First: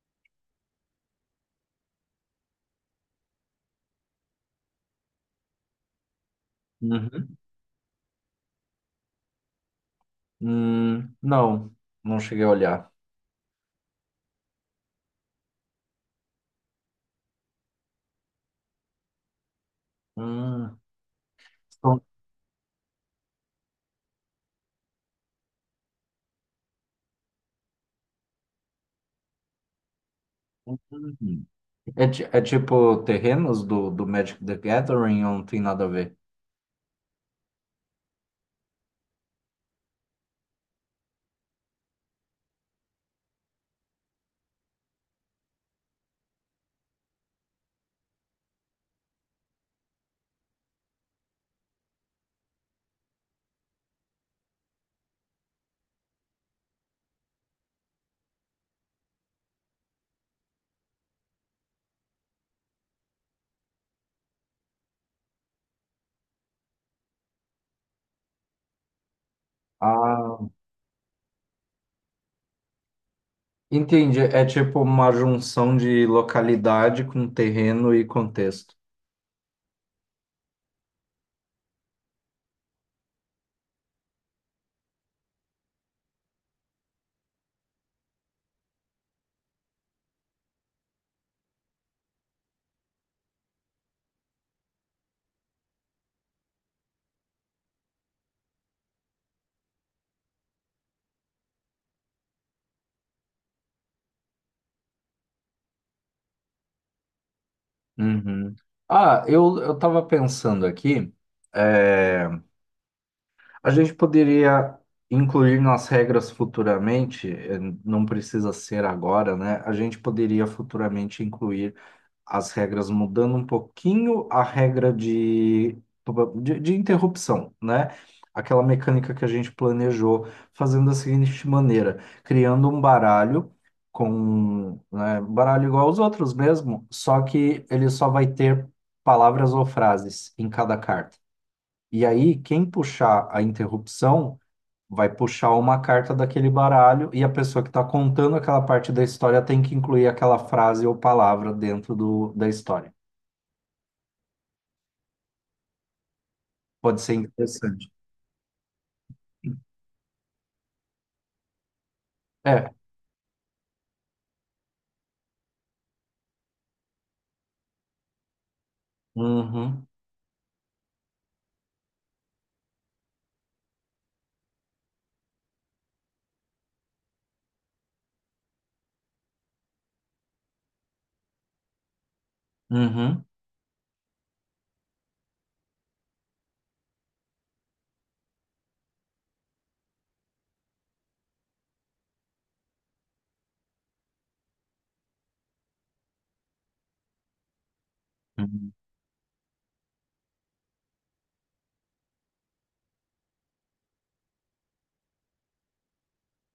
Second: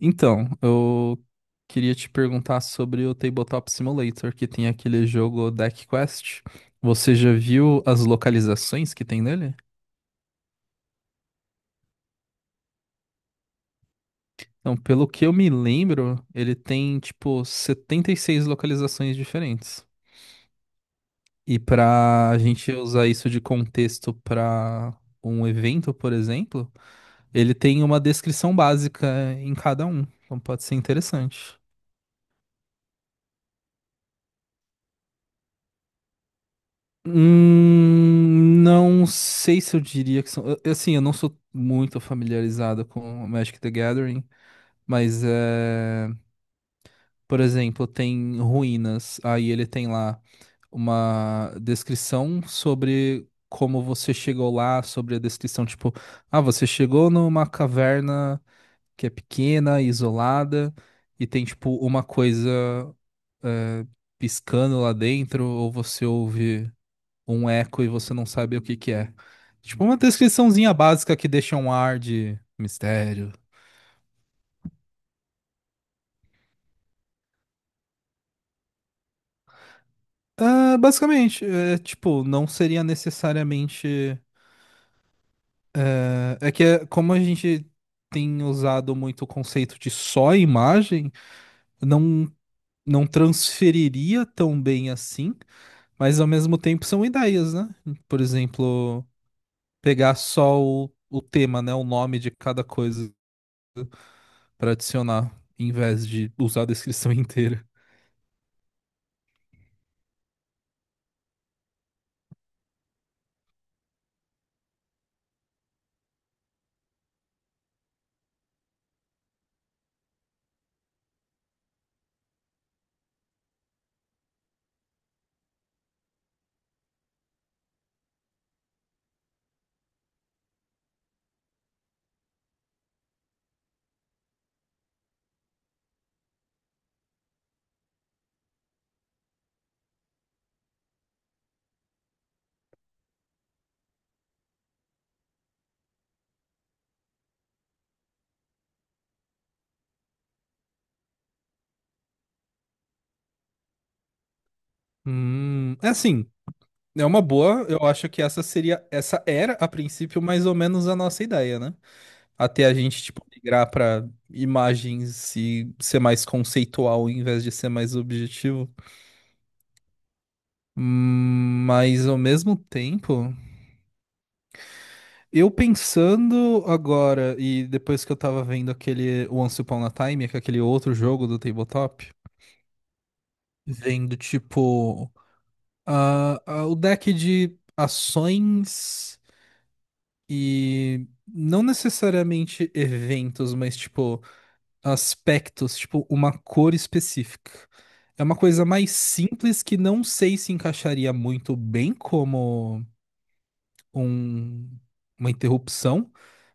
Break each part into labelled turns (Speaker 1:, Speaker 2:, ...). Speaker 1: Então, eu queria te perguntar sobre o Tabletop Simulator, que tem aquele jogo Deck Quest. Você já
Speaker 2: Uhum.
Speaker 1: viu as localizações que tem nele?
Speaker 2: Não, não cheguei a olhar.
Speaker 1: Então, pelo que eu me lembro, ele tem tipo 76 localizações diferentes.
Speaker 2: Hum,
Speaker 1: E
Speaker 2: são-
Speaker 1: pra gente usar isso de contexto pra um evento, por exemplo, ele tem uma descrição básica em cada um. Então pode ser
Speaker 2: Uhum.
Speaker 1: interessante.
Speaker 2: É, é tipo terrenos do Magic the Gathering ou não tem nada a ver?
Speaker 1: Não sei se eu diria que são. Assim, eu não sou muito familiarizado com Magic the Gathering, mas é, por exemplo, tem ruínas. Aí ele tem lá uma descrição sobre como você chegou lá, sobre a descrição, tipo, ah, você chegou numa caverna que é pequena, isolada, e tem, tipo, uma coisa piscando lá dentro, ou você ouve um eco e você não sabe o que que é. Tipo uma
Speaker 2: Ah,
Speaker 1: descriçãozinha básica que deixa um ar de mistério.
Speaker 2: entendi. É tipo uma junção de localidade com terreno e contexto.
Speaker 1: Ah, basicamente, é, tipo, não seria necessariamente. É, é que é, como a gente tem usado muito o conceito de só imagem, não, não transferiria tão bem assim, mas ao mesmo tempo são ideias, né? Por exemplo, pegar só o tema, né? O nome de cada coisa para adicionar, em vez de usar a descrição inteira.
Speaker 2: Uhum. Ah, eu tava pensando aqui, é, a gente poderia incluir nas regras futuramente, não precisa ser agora, né? A gente poderia futuramente incluir as regras mudando um pouquinho a regra de interrupção, né? Aquela mecânica que a gente planejou fazendo da seguinte maneira, criando um baralho com, né, baralho igual aos outros mesmo, só que ele só vai ter palavras ou frases em cada carta. E aí, quem puxar a interrupção vai puxar uma carta daquele baralho e a pessoa que está contando aquela parte da história tem que incluir aquela frase ou palavra dentro da história.
Speaker 1: É assim,
Speaker 2: Pode
Speaker 1: é
Speaker 2: ser
Speaker 1: uma boa. Eu
Speaker 2: interessante.
Speaker 1: acho que essa seria, essa era a princípio mais ou menos a nossa ideia, né? Até a
Speaker 2: É.
Speaker 1: gente tipo migrar pra imagens e ser mais conceitual em vez de ser mais objetivo.
Speaker 2: Uhum,
Speaker 1: Mas ao mesmo tempo. Eu pensando agora, e depois que eu tava vendo aquele Once Upon a Time, que é aquele outro jogo do tabletop,
Speaker 2: uhum,
Speaker 1: vendo tipo ah, o deck de ações e não necessariamente eventos, mas tipo aspectos, tipo uma cor específica. É uma coisa
Speaker 2: uhum,
Speaker 1: mais simples que não sei se encaixaria muito bem um- uma interrupção,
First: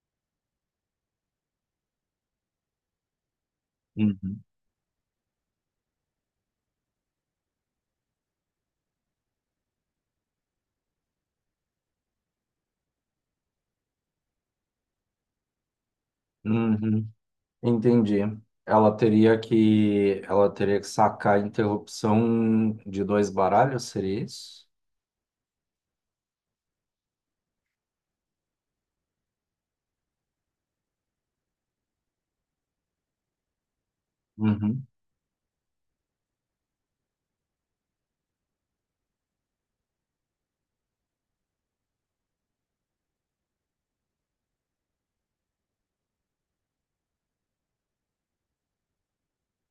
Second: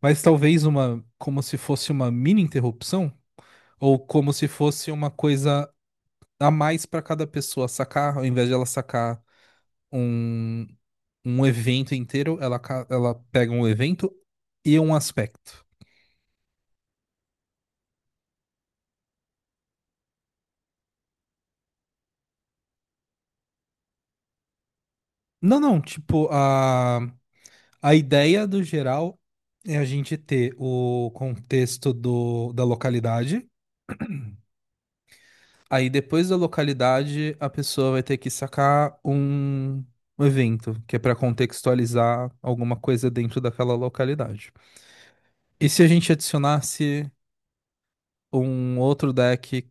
Speaker 1: mas talvez uma, como se fosse uma mini interrupção, ou como
Speaker 2: uhum,
Speaker 1: se fosse uma coisa a mais para cada pessoa sacar, ao invés de ela sacar um, um evento inteiro, ela pega um evento e um aspecto.
Speaker 2: uhum. Entendi. Ela teria que sacar a interrupção de dois baralhos, seria isso?
Speaker 1: Não, não, tipo, a ideia do geral é a gente ter o contexto do, da localidade.
Speaker 2: Uhum.
Speaker 1: Aí depois da localidade, a pessoa vai ter que sacar um evento, que é para contextualizar alguma coisa dentro daquela localidade. E se a gente adicionasse um outro deck,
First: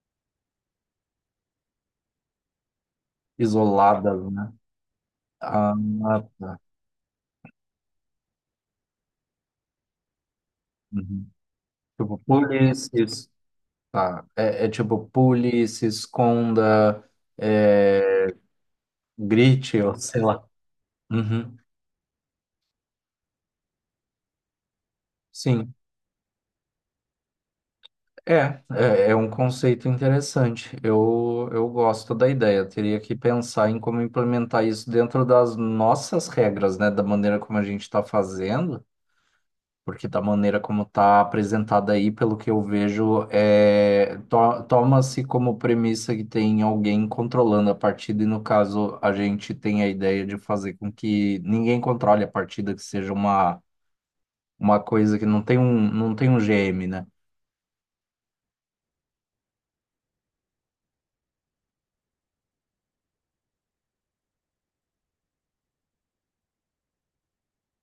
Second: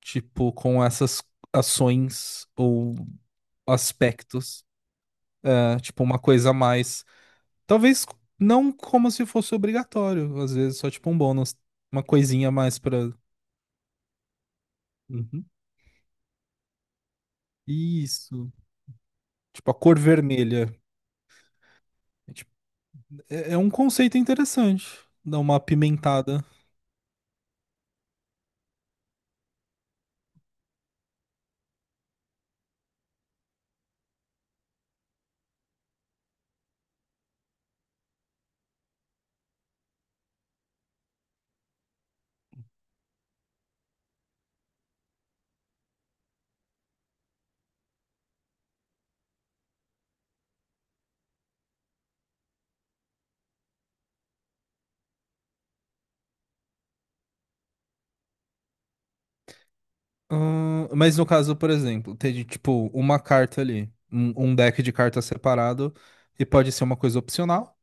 Speaker 1: tipo, com essas ações ou
Speaker 2: Isoladas, né?
Speaker 1: aspectos,
Speaker 2: Ah,
Speaker 1: né? Tipo, uma coisa a
Speaker 2: tá.
Speaker 1: mais. Talvez não como se fosse obrigatório, às vezes só tipo um
Speaker 2: Uhum.
Speaker 1: bônus, uma
Speaker 2: Tipo,
Speaker 1: coisinha a
Speaker 2: pule,
Speaker 1: mais
Speaker 2: se
Speaker 1: para.
Speaker 2: es- tá. É, é tipo, pule, se esconda, é,
Speaker 1: Isso. Tipo, a
Speaker 2: grite, ou
Speaker 1: cor
Speaker 2: sei lá.
Speaker 1: vermelha.
Speaker 2: Uhum.
Speaker 1: Tipo, é, é um conceito interessante, dar uma
Speaker 2: Sim.
Speaker 1: apimentada.
Speaker 2: É, é, é um conceito interessante. Eu gosto da ideia. Teria que pensar em como implementar isso dentro das nossas regras, né? Da maneira como a gente está fazendo, porque da maneira como está apresentada aí, pelo que eu vejo, é, toma-se como premissa que tem alguém controlando a partida, e no caso, a gente tem a ideia de fazer com que ninguém controle a partida, que seja uma coisa que não tem um, não tem um GM, né?
Speaker 1: Mas no caso, por exemplo, tem tipo uma carta ali, um deck de cartas separado, e pode ser uma coisa opcional.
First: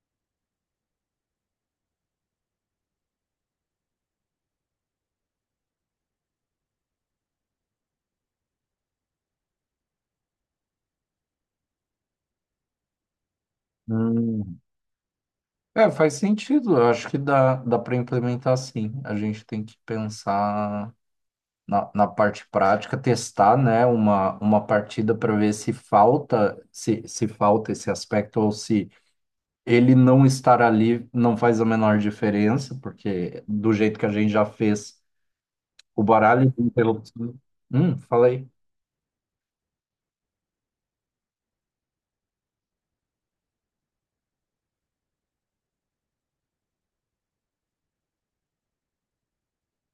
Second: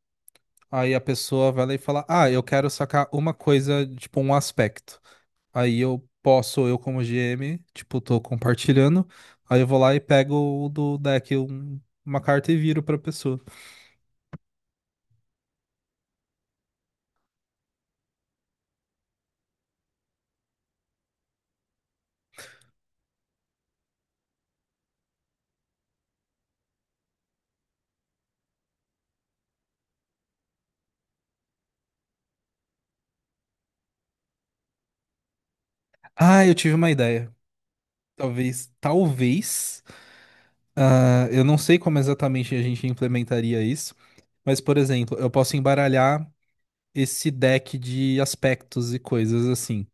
Speaker 1: Aí a pessoa vai lá e fala: Ah, eu quero sacar uma coisa, tipo um aspecto. Aí eu posso, eu como GM, tipo, tô compartilhando. Aí eu vou lá e pego o do deck, uma carta e viro pra pessoa.
Speaker 2: É, faz sentido. Eu acho que dá para implementar sim. A gente tem que pensar na parte prática, testar, né, uma partida para ver se falta, se falta esse aspecto ou se ele não estar ali não faz a menor diferença, porque do jeito que a gente já fez o
Speaker 1: Ah,
Speaker 2: baralho
Speaker 1: eu tive uma
Speaker 2: pelo.
Speaker 1: ideia.
Speaker 2: Falei.
Speaker 1: Talvez, talvez. Ah, eu não sei como exatamente a gente implementaria isso, mas, por exemplo, eu posso embaralhar esse deck de aspectos e coisas assim.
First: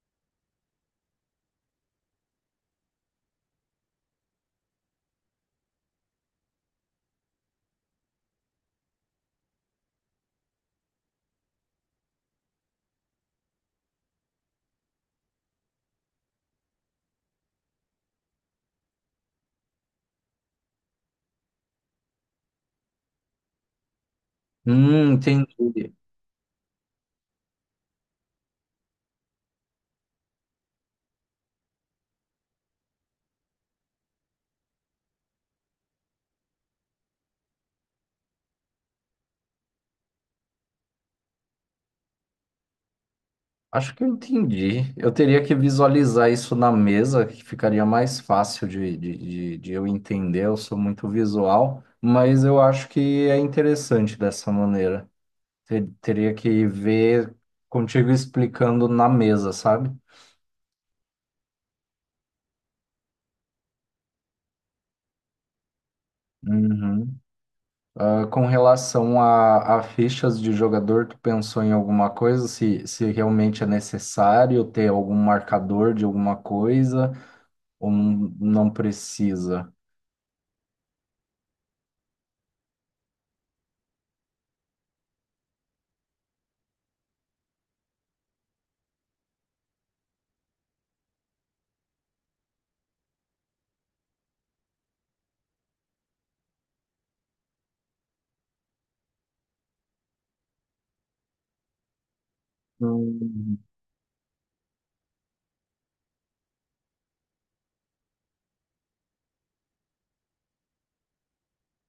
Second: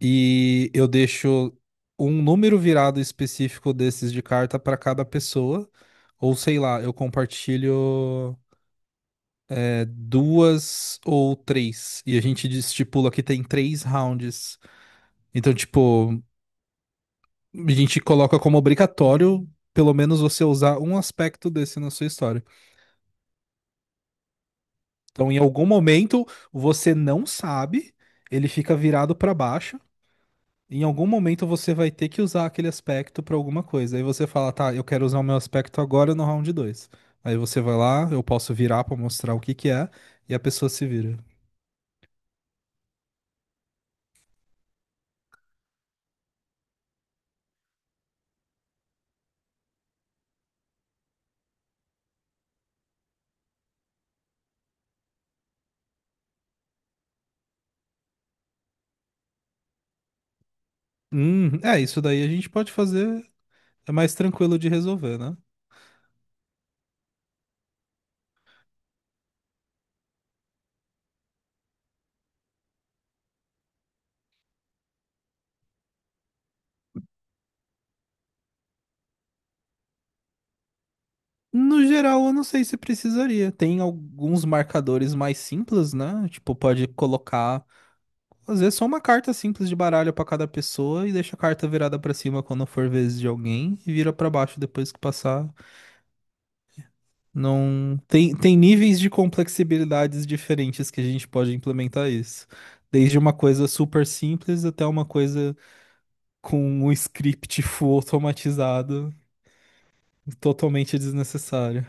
Speaker 1: E eu deixo um número virado específico desses de carta para cada pessoa, ou sei lá, eu compartilho é, duas ou três, e a gente estipula que tem 3 rounds. Então, tipo, a gente coloca como obrigatório, pelo menos, você usar um aspecto desse na sua história. Então, em algum
Speaker 2: Entendi.
Speaker 1: momento, você não sabe, ele fica virado para baixo. Em algum momento, você vai ter que usar aquele aspecto para alguma coisa. Aí você fala, tá, eu quero usar o meu aspecto agora no round 2. Aí você vai lá, eu posso virar para mostrar o que que é, e a pessoa se vira.
Speaker 2: Acho que eu entendi. Eu teria que visualizar isso na mesa, que ficaria mais fácil de eu entender. Eu sou muito visual, mas eu acho que é interessante dessa maneira. Teria que ver contigo explicando na mesa, sabe?
Speaker 1: É, isso daí a gente pode fazer, é mais tranquilo de resolver, né?
Speaker 2: Uhum. Ah, com relação a fichas de jogador, tu pensou em alguma coisa? Se realmente é necessário ter algum marcador de alguma coisa ou não precisa?
Speaker 1: No geral, eu não sei se precisaria. Tem alguns marcadores mais simples, né? Tipo, pode colocar às vezes só uma carta simples de baralho pra cada pessoa e deixa a carta virada pra cima quando for vez de alguém e vira pra baixo depois que passar. Não tem, tem níveis de complexibilidades diferentes que a gente pode implementar isso. Desde uma
Speaker 2: Hum.
Speaker 1: coisa super simples até uma coisa com um script full automatizado, totalmente desnecessário.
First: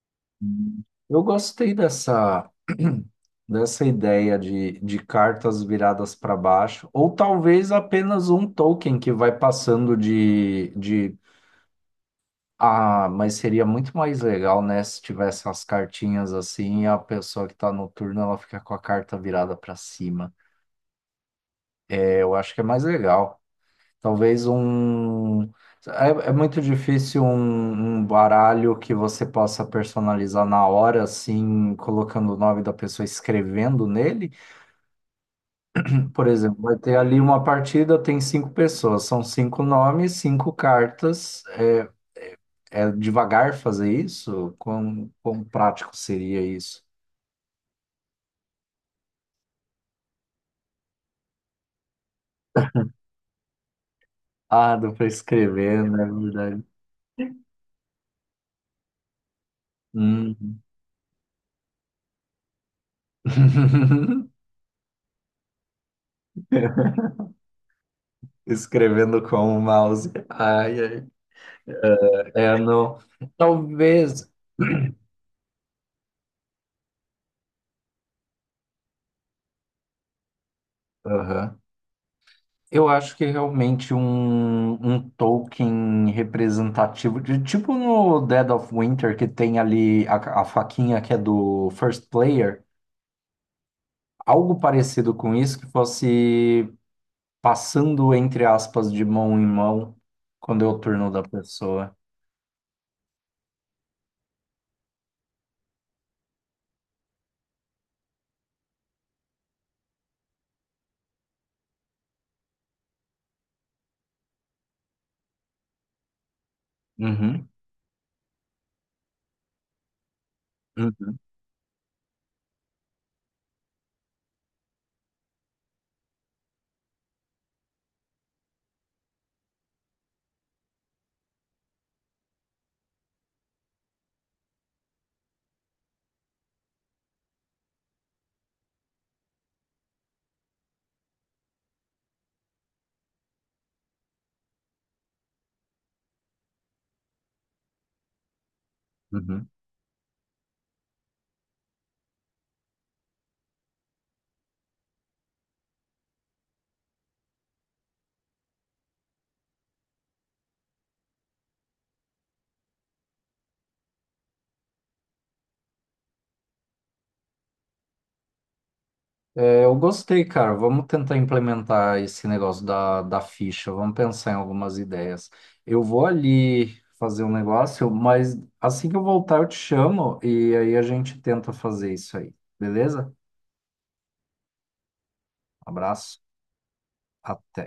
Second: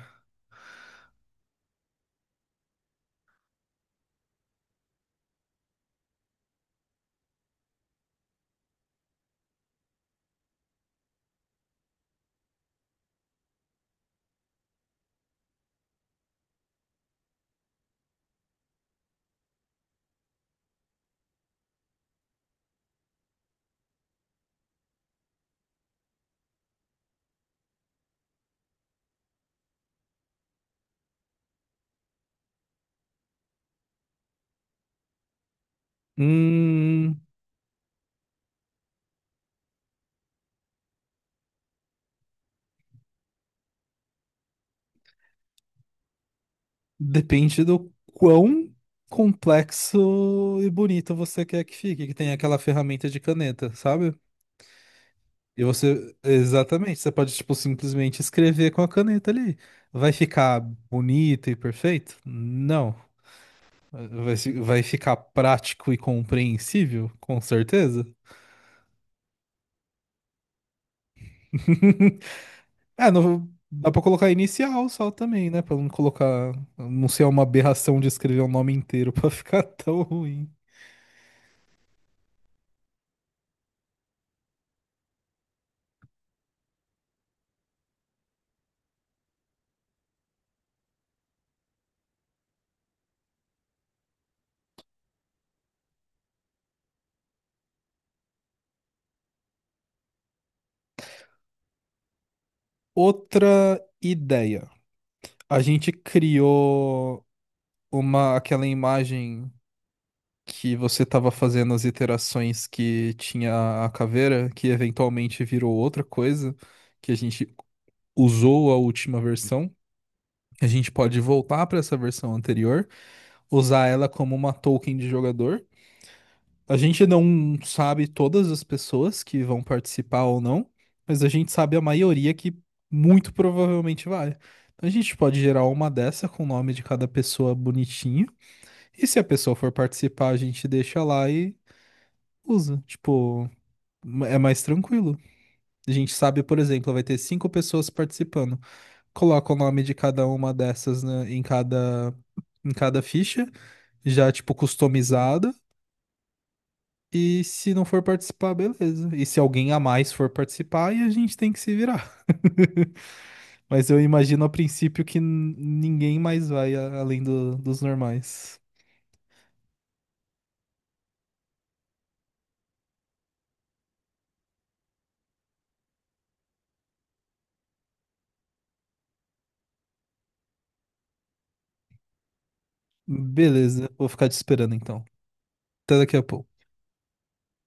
Speaker 2: Eu gostei dessa, dessa ideia de cartas viradas para baixo, ou talvez apenas um token que vai passando de, de. Ah, mas seria muito mais legal, né, se tivesse as cartinhas assim e a pessoa que está no turno ela fica com a carta virada para cima. É, eu acho que é mais legal. Talvez um. É, é muito difícil um baralho que você possa personalizar na hora, assim, colocando o nome da pessoa, escrevendo nele. Por exemplo, vai ter ali
Speaker 1: Hum,
Speaker 2: uma partida, tem cinco pessoas, são cinco nomes, cinco cartas. É, é devagar fazer isso? Quão prático seria isso?
Speaker 1: Depende do quão complexo e bonito você quer que fique, que tem aquela ferramenta de caneta, sabe?
Speaker 2: Ah, dá para
Speaker 1: E
Speaker 2: escrever, né? É
Speaker 1: você,
Speaker 2: verdade.
Speaker 1: exatamente, você pode, tipo, simplesmente escrever com a caneta ali. Vai ficar
Speaker 2: Hum.
Speaker 1: bonito e perfeito? Não. Vai, vai ficar prático e compreensível? Com certeza.
Speaker 2: Escrevendo com o mouse. Ai, ai. É, não.
Speaker 1: É, não, dá pra
Speaker 2: Talvez.
Speaker 1: colocar inicial só também, né? Pra não colocar, não ser uma aberração de escrever o nome inteiro pra ficar tão ruim.
Speaker 2: Aham. Eu acho que é realmente um token representativo, de, tipo no Dead of Winter, que tem ali a faquinha que é do first player, algo parecido com isso, que fosse passando, entre aspas, de mão em mão, quando é o turno da pessoa.
Speaker 1: Outra ideia. A gente criou uma, aquela imagem. Que você estava fazendo as iterações que tinha a caveira, que eventualmente virou outra coisa, que a
Speaker 2: Uhum,
Speaker 1: gente usou a última versão. A gente
Speaker 2: uhum,
Speaker 1: pode voltar para essa versão anterior, usar ela como uma token de jogador. A gente não sabe todas as pessoas que vão participar ou não, mas a gente sabe a maioria que muito provavelmente vai. Então a gente pode gerar uma dessa com o nome de cada pessoa bonitinho. E se a pessoa for participar, a gente deixa lá e usa. Tipo, é mais tranquilo. A gente sabe, por exemplo, vai ter cinco pessoas participando.
Speaker 2: uhum.
Speaker 1: Coloca o nome de cada uma dessas, né, em cada ficha, já, tipo, customizada. E se não for participar, beleza. E se alguém a mais for participar, aí a gente tem que se virar. Mas eu imagino a princípio que ninguém mais vai além dos normais.
Speaker 2: É, eu gostei, cara. Vamos tentar implementar esse negócio da ficha. Vamos pensar em algumas ideias. Eu vou ali fazer um negócio, mas assim que eu voltar, eu te chamo e aí a gente tenta fazer isso aí. Beleza?
Speaker 1: Beleza, vou ficar te esperando então. Até daqui
Speaker 2: Abraço.
Speaker 1: a pouco.
Speaker 2: Até.